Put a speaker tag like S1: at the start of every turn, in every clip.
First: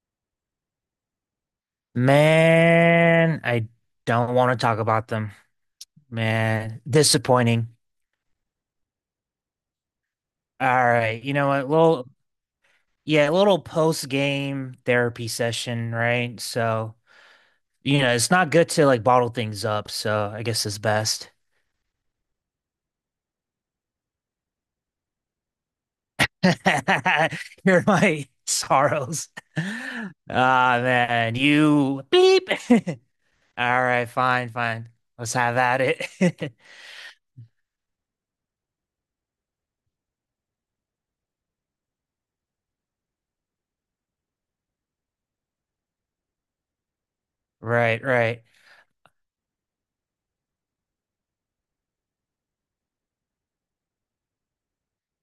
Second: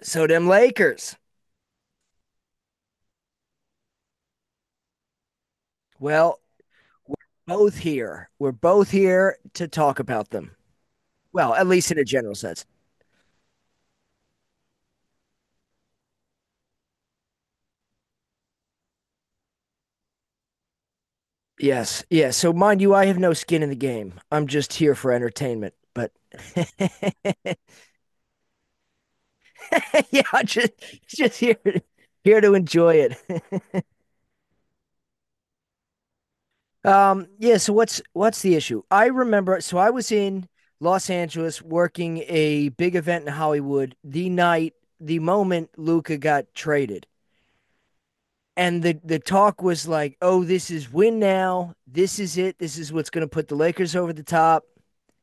S1: So them Lakers.
S2: Man, I don't want to talk about them.
S1: Well,
S2: Man,
S1: we're
S2: disappointing.
S1: both here. We're both here to talk about them.
S2: All right, you know
S1: Well, at
S2: what?
S1: least in a general sense.
S2: Little post-game therapy session, right? So, it's not good to like bottle things up, so I guess it's best.
S1: Yes, yes. So mind you, I have no skin in the game. I'm just here for entertainment, but
S2: Here are my sorrows. Ah,
S1: yeah, I'm just
S2: man,
S1: just here
S2: you
S1: here
S2: beep.
S1: to enjoy
S2: All
S1: it.
S2: right, fine. Let's have at it.
S1: Yeah. So what's the issue? I remember. So I was in Los Angeles working a big event in Hollywood the night, the moment Luca got traded,
S2: Right, right,
S1: and the talk was like, "Oh, this is win now. This is it. This is what's going to put the Lakers over the top."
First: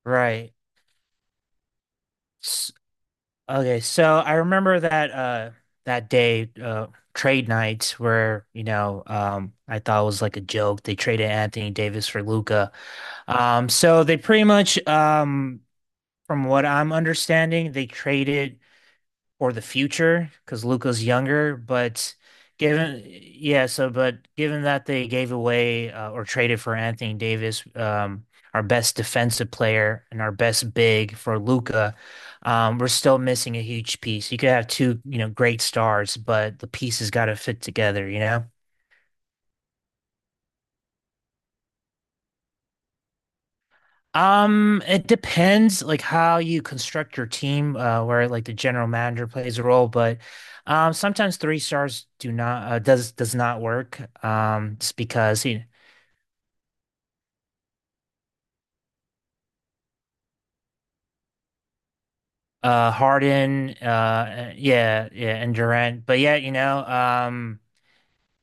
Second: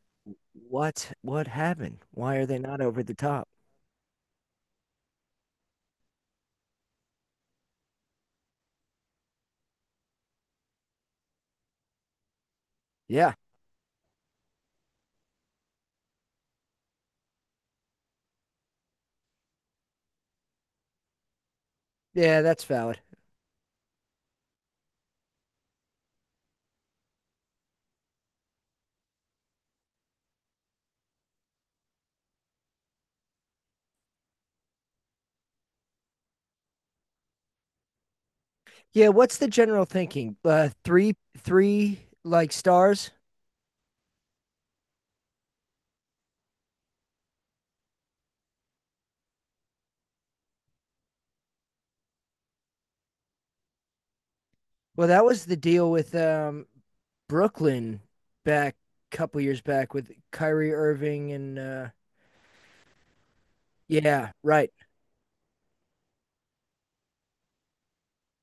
S2: right.
S1: What happened? Why are they not over the top?
S2: Okay, so I remember that that day trade night where, I thought it was like a joke. They traded Anthony Davis for Luca.
S1: Yeah,
S2: So they pretty much from what I'm understanding, they traded or the future because Luca's younger, but
S1: yeah, that's valid.
S2: given yeah, so but given that they gave away or traded for Anthony Davis, our best defensive player and our best big for Luca, we're still missing a huge piece. You could have two, you know, great stars, but the pieces got to fit together, you know?
S1: Yeah, what's the general thinking? Three like stars.
S2: It depends like how you construct your team, where like the general manager plays a role, but sometimes three stars do not does not work. Just
S1: Well, that
S2: because
S1: was the
S2: you know,
S1: deal with Brooklyn back a couple years back with Kyrie Irving and
S2: Harden,
S1: yeah, right,
S2: yeah, yeah, and Durant, but yeah,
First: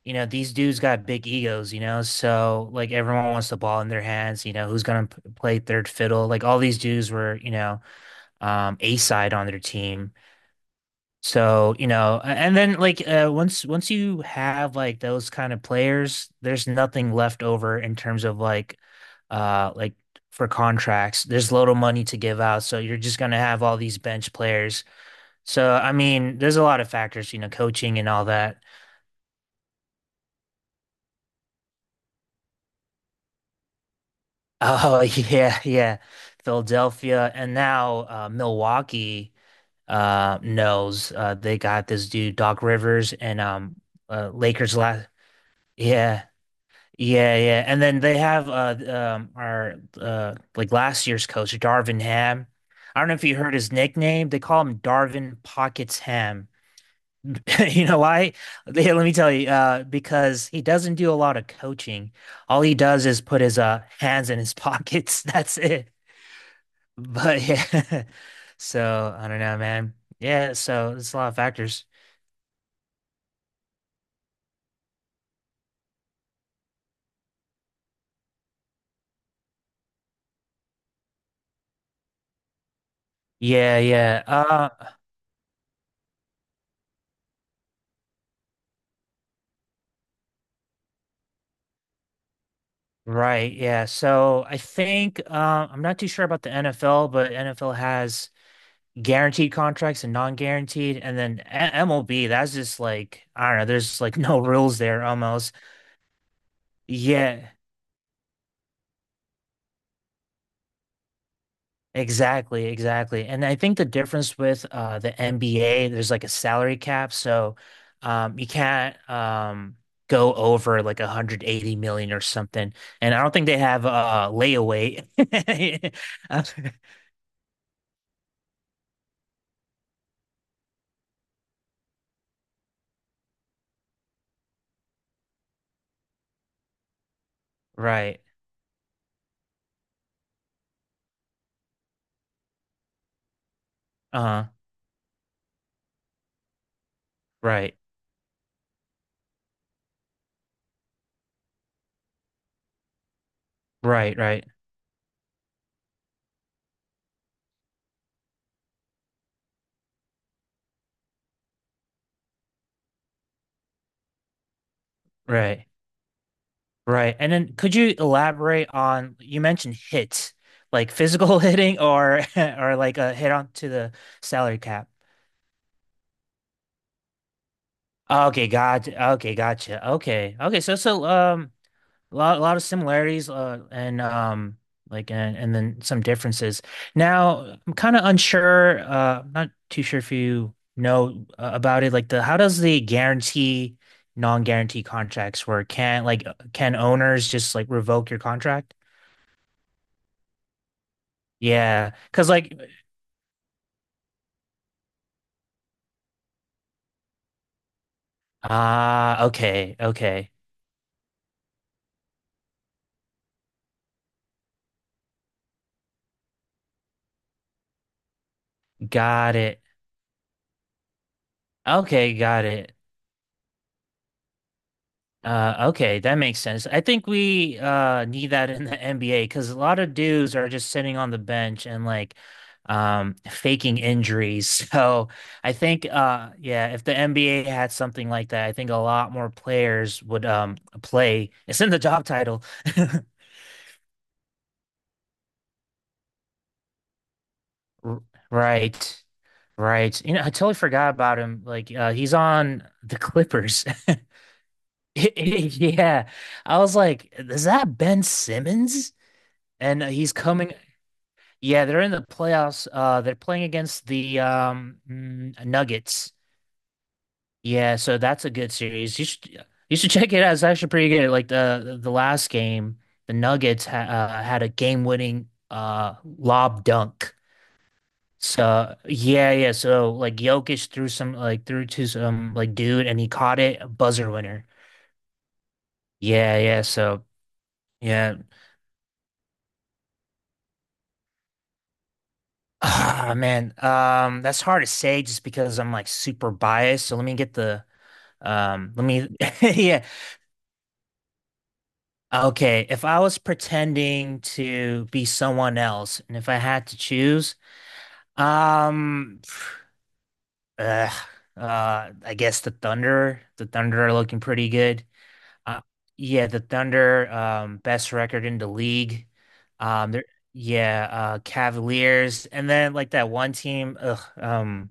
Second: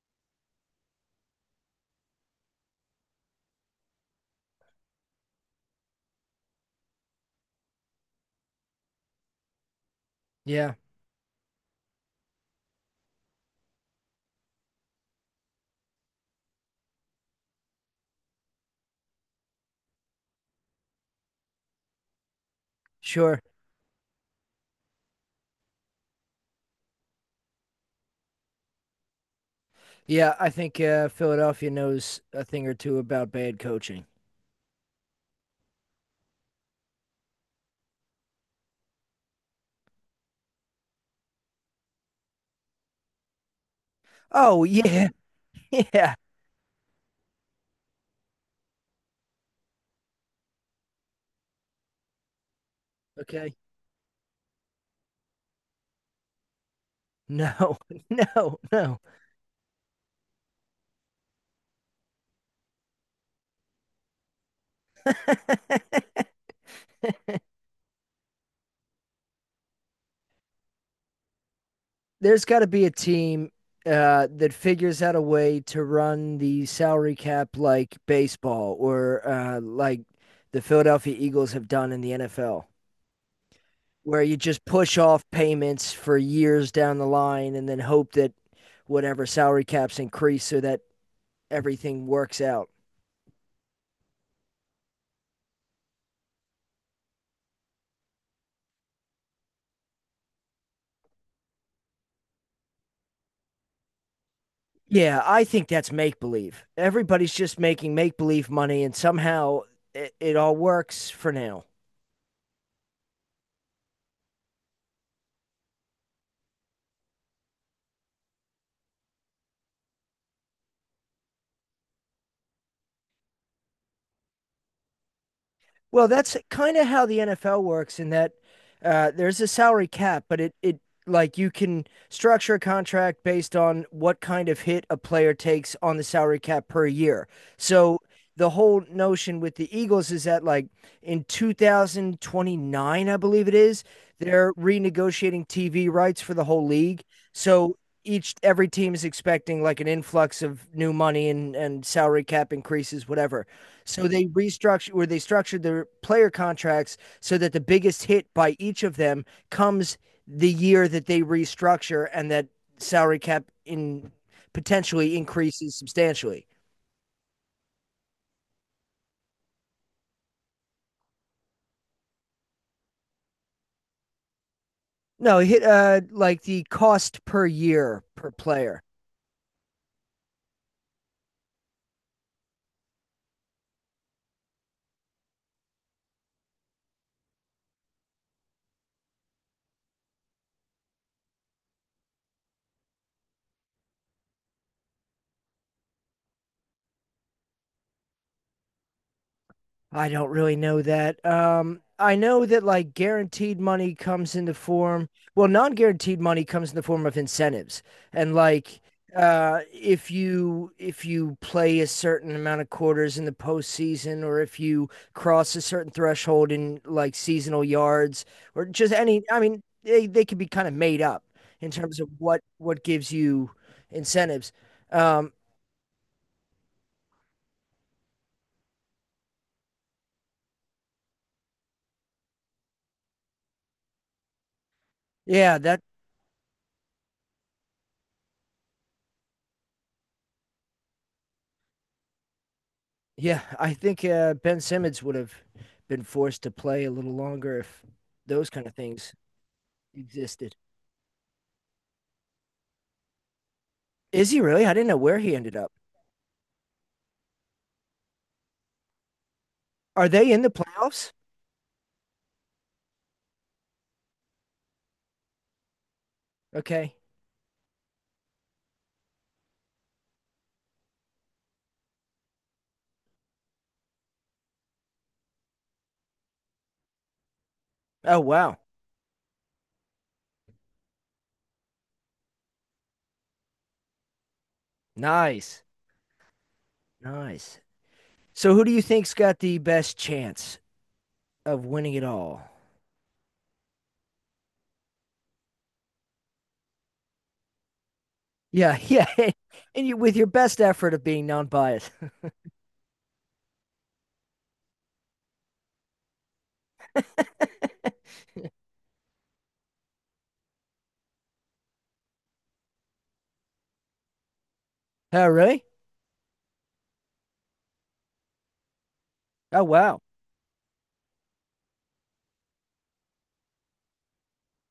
S2: you know these dudes got big egos, you know, so like everyone wants the ball in their hands. You know, who's gonna play third fiddle? Like all these dudes were, A side on their team.
S1: yeah,
S2: So, you know, and then like once you have like those kind of players, there's nothing left over in terms of like uh like for contracts. There's little money to give out, so you're just gonna
S1: sure,
S2: have all these bench players. So, I mean, there's a lot of factors, you know, coaching and all that.
S1: yeah. I think Philadelphia knows a thing or two about bad coaching.
S2: Oh, yeah, yeah. Philadelphia and now Milwaukee knows they got this dude Doc Rivers and
S1: Oh,
S2: Lakers last
S1: yeah. Yeah.
S2: yeah. Yeah, yeah. And then they have our like last year's coach, Darvin Ham. I don't know if you heard
S1: Okay.
S2: his nickname. They call him Darvin Pockets Ham.
S1: No,
S2: You know why?
S1: no,
S2: Yeah,
S1: no.
S2: let me tell you, because he doesn't do a lot of coaching. All he does is put his hands in his pockets. That's it. But yeah. So I don't know, man. Yeah, so it's a lot of factors.
S1: There's got to be a team that figures out a way to run the salary cap like baseball or like the Philadelphia Eagles have done in the NFL,
S2: Yeah,
S1: where
S2: yeah.
S1: you just
S2: Uh,
S1: push off payments for years down the line and then hope that whatever salary caps increase so that everything works out.
S2: right, yeah. So I think I'm not too sure about the NFL, but NFL has guaranteed contracts and non-guaranteed, and then MLB, that's just like I don't know, there's like no rules there
S1: Yeah, I
S2: almost.
S1: think that's make believe. Everybody's
S2: Yeah,
S1: just making make believe money, and somehow it all works for now.
S2: exactly. And I think the difference with the NBA, there's like a salary cap, so you can't go over like 180 million or something. And I don't think they have layaway.
S1: Well, that's kind of how the NFL works in that there's a salary cap, but it like you can structure a contract based on what kind of hit a player takes on the salary cap per year. So
S2: Right.
S1: the whole notion with the Eagles is that like in 2029, I believe it is,
S2: Uh-huh.
S1: they're renegotiating TV rights for the whole league.
S2: Right,
S1: So each every team is expecting like an influx of new money and salary cap increases, whatever. So
S2: right,
S1: they
S2: right,
S1: restructured or they structured their player contracts so that the biggest hit by each of them comes the year that they restructure and that salary cap in potentially
S2: right,
S1: increases substantially.
S2: right. And then could you elaborate on you mentioned hits, like physical hitting or or like a hit on to the salary cap.
S1: No, hit like the cost per year per
S2: Okay,
S1: player.
S2: gotcha. Okay, gotcha. Okay. Okay, so so a lot of similarities, and and then some differences. Now, I'm kind of unsure. I'm not too sure if you know about it. Like the, how does the guarantee, non-guarantee contracts work? Can like, can owners just like revoke your contract?
S1: I don't really know that.
S2: Yeah,
S1: I
S2: because
S1: know
S2: like,
S1: that like guaranteed money comes in the form, well, non guaranteed money comes in the form of incentives. And like,
S2: ah, okay, okay,
S1: if you play a certain amount of quarters in the postseason, or if you cross a certain threshold in like seasonal yards, or just any,
S2: got
S1: I mean,
S2: it.
S1: they can be kind of made up in terms of
S2: Okay,
S1: what
S2: got it.
S1: what gives you incentives. Um,
S2: Okay, that makes sense. I think we need that in the NBA because a lot of dudes are just sitting on the bench and like faking injuries. So I
S1: yeah, that
S2: think yeah, if the NBA had something like that, I think a lot more players would play. It's in the job title.
S1: yeah, I think Ben Simmons would have been forced to play a little longer if
S2: R-
S1: those kind of
S2: Right.
S1: things
S2: Right. You know, I totally
S1: existed.
S2: forgot about him. Like he's on the Clippers.
S1: Is he really? I didn't know where he ended up.
S2: Yeah. I was like, is that Ben Simmons? And
S1: Are
S2: he's
S1: they in the
S2: coming
S1: playoffs?
S2: yeah, they're in the playoffs. They're playing against the Nuggets.
S1: Okay.
S2: Yeah, so that's a good series. You should check it out. It's actually pretty good. Like the last game, the Nuggets ha had a game-winning lob dunk.
S1: Oh, wow.
S2: So yeah, yeah. So like Jokic threw to some like dude and he caught it, a buzzer winner.
S1: Nice.
S2: Yeah, yeah. So
S1: Nice.
S2: yeah.
S1: So, who do you think's got the best chance of winning it all?
S2: Ah, man. That's hard to say just because I'm like super biased. So let me get the Um,
S1: Yeah,
S2: let
S1: yeah.
S2: me, yeah.
S1: And you with your best effort of being non-biased.
S2: Okay. If I was pretending to be someone else and if I had to choose, um, ugh, I guess the Thunder are looking pretty good.
S1: Oh,
S2: Uh,
S1: really?
S2: yeah, the Thunder, best record in the league.
S1: Oh,
S2: Um,
S1: wow.
S2: there, yeah, Cavaliers, and then like that one team,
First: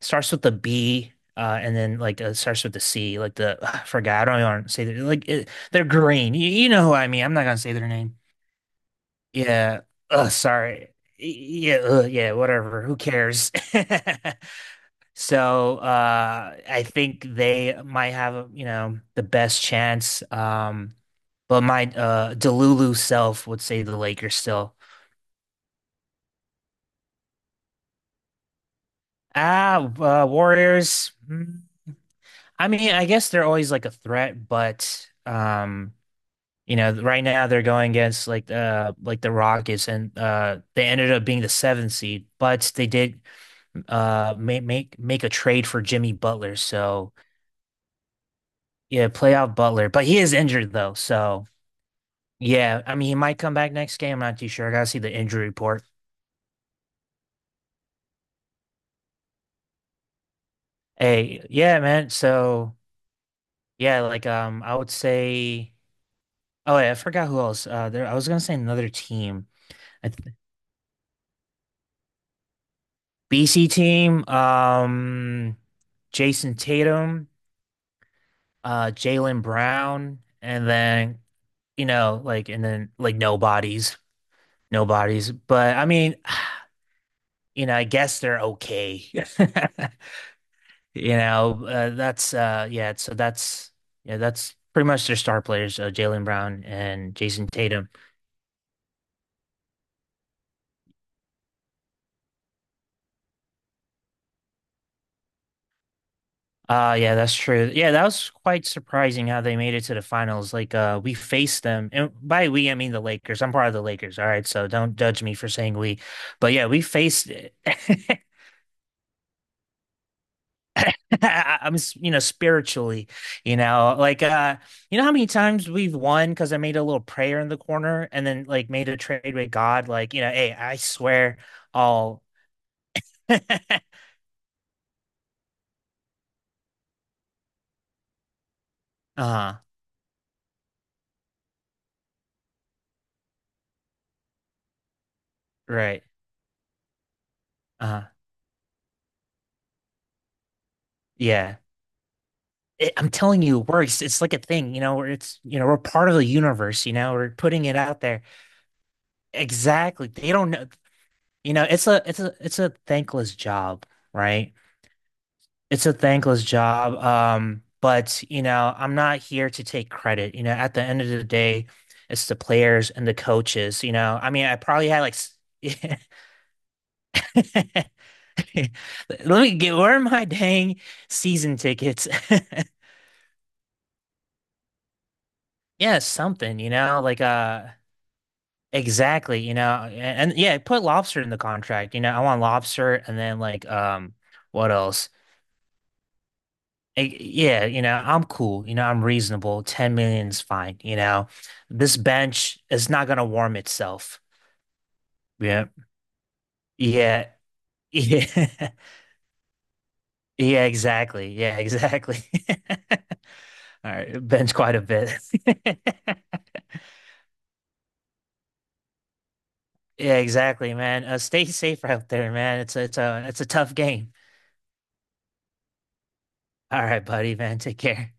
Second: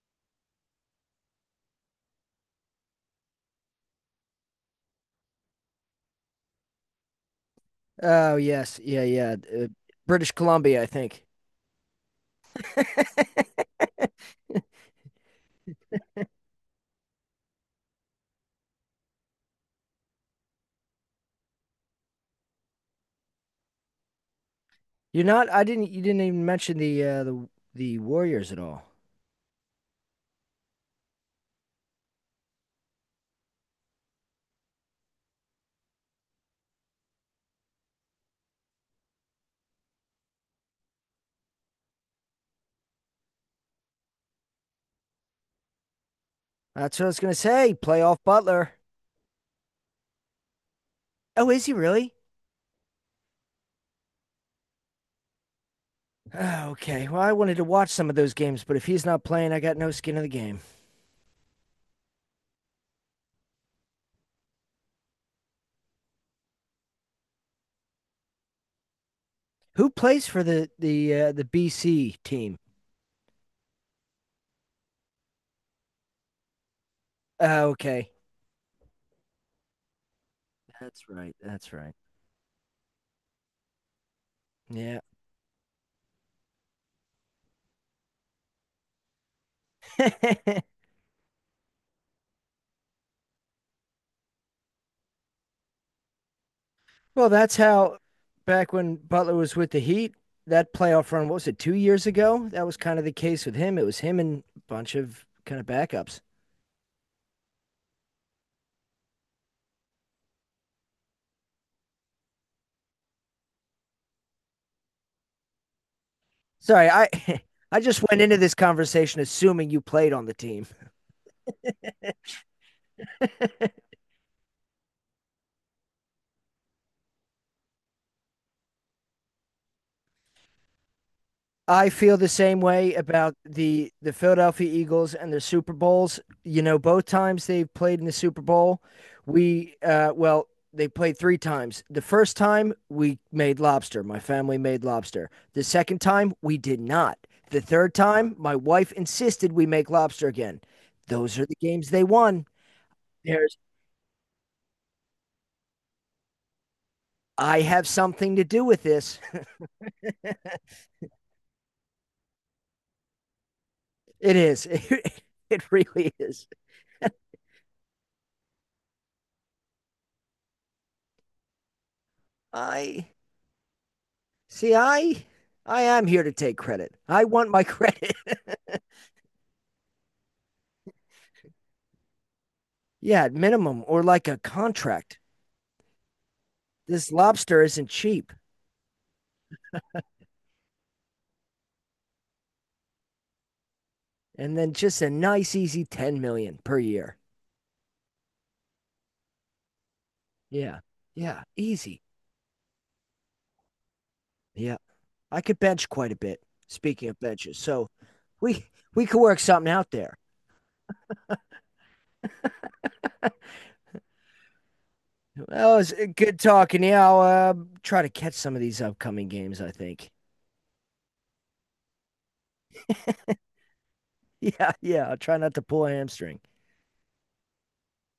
S2: starts with the B, and then like starts with the C, like the ugh, I forgot. I don't want to say that. Like it, they're green. You know who I mean. I'm not gonna say their name.
S1: Oh, yes. Yeah, yeah.
S2: Yeah.
S1: British
S2: Ugh,
S1: Columbia,
S2: sorry.
S1: I think.
S2: Yeah. Ugh, yeah. Whatever. Who cares? So I think they might have, you know, the best chance. But my Delulu self would say the Lakers still.
S1: You're not. I didn't. You didn't even mention the the Warriors at all.
S2: Ah, Warriors. I mean, I guess they're always like a threat, but you know, right now they're going against like the Rockets, and they ended up being the seventh seed, but they did make a trade for Jimmy Butler,
S1: That's what I
S2: so
S1: was gonna say. Playoff Butler.
S2: yeah, play out Butler, but he is injured though, so.
S1: Oh, is he really?
S2: Yeah, I mean, he might come back next game. I'm not too sure. I gotta see the injury report.
S1: Ah, okay. Well, I wanted to watch some of those games, but if he's not playing, I got no skin in the game.
S2: Hey, yeah, man. So yeah, like I would say. Oh, yeah, I forgot who else. I was gonna say another team.
S1: Who
S2: I
S1: plays
S2: th
S1: for the BC team?
S2: BC team. Jason Tatum,
S1: Ah, okay.
S2: Jaylen Brown, and
S1: That's
S2: then
S1: right. That's
S2: you
S1: right.
S2: know, like, and then like nobodies,
S1: Yeah.
S2: nobodies. But I mean, you know, I guess they're okay. You know, that's yeah, so that's yeah, that's pretty much their star players, Jaylen Brown and
S1: Well,
S2: Jason
S1: that's
S2: Tatum.
S1: how back when Butler was with the Heat, that playoff run, what was it, 2 years ago? That was kind of the case with him. It was him and a bunch of kind of backups.
S2: Yeah, that's true. Yeah, that was quite surprising how they made it to the finals. Like we faced them and by we I mean the Lakers. I'm part of the Lakers, all right, so don't judge me for saying we. But yeah, we
S1: Sorry, I
S2: faced it.
S1: I just went into this conversation assuming you played on the team.
S2: I'm, you know, spiritually, you know, like, you know how many times we've won because I made a little prayer in the corner and then like made a trade with God, like, you know, hey, I swear
S1: I feel
S2: I'll,
S1: the same way about
S2: uh-huh,
S1: the Philadelphia Eagles and their Super Bowls. You know, both times they played in the Super Bowl, we well, they played 3 times. The first time we made lobster. My family made lobster. The second
S2: right,
S1: time we did not. The third
S2: uh-huh,
S1: time my wife insisted we make lobster again. Those are the
S2: yeah.
S1: games they won.
S2: It, I'm telling
S1: There's
S2: you, it works. It's like a thing, you know, where it's, you know, we're part of the universe, you know, we're
S1: I
S2: putting it
S1: have
S2: out there.
S1: something to do with this.
S2: Exactly. They don't know, you know, it's a thankless job,
S1: It
S2: right?
S1: is. It
S2: It's a
S1: really
S2: thankless
S1: is.
S2: job. But you know, I'm not here to take credit. You know, at the end of the day, it's the players
S1: I
S2: and the coaches. You know, I mean, I
S1: see.
S2: probably had like,
S1: I am here to take credit. I want my credit.
S2: let me get, where are my dang season tickets?
S1: Yeah, at minimum or like a contract.
S2: Yeah, something, you know,
S1: This
S2: like,
S1: lobster isn't cheap.
S2: exactly, you know, and yeah, put lobster in the contract. You know, I want lobster and then like,
S1: And
S2: what
S1: then just a
S2: else?
S1: nice, easy 10 million per year.
S2: Yeah, you know, I'm cool. You know, I'm reasonable. 10 million is fine.
S1: Yeah,
S2: You know,
S1: yeah,
S2: this
S1: easy.
S2: bench is not going to warm itself.
S1: Yeah, I could
S2: Yeah.
S1: bench quite a bit. Speaking of
S2: Yeah.
S1: benches, so we
S2: Yeah.
S1: we could work something out there.
S2: Yeah, exactly. Yeah, exactly. All right. Bench quite a bit.
S1: Well, it's good talking. Yeah, I'll try to catch some of these upcoming games, I think.
S2: Yeah, exactly, man. Stay safe out there, man. It's a tough game.
S1: Yeah, yeah. I'll try not to pull a hamstring.
S2: All right, buddy, man. Take care.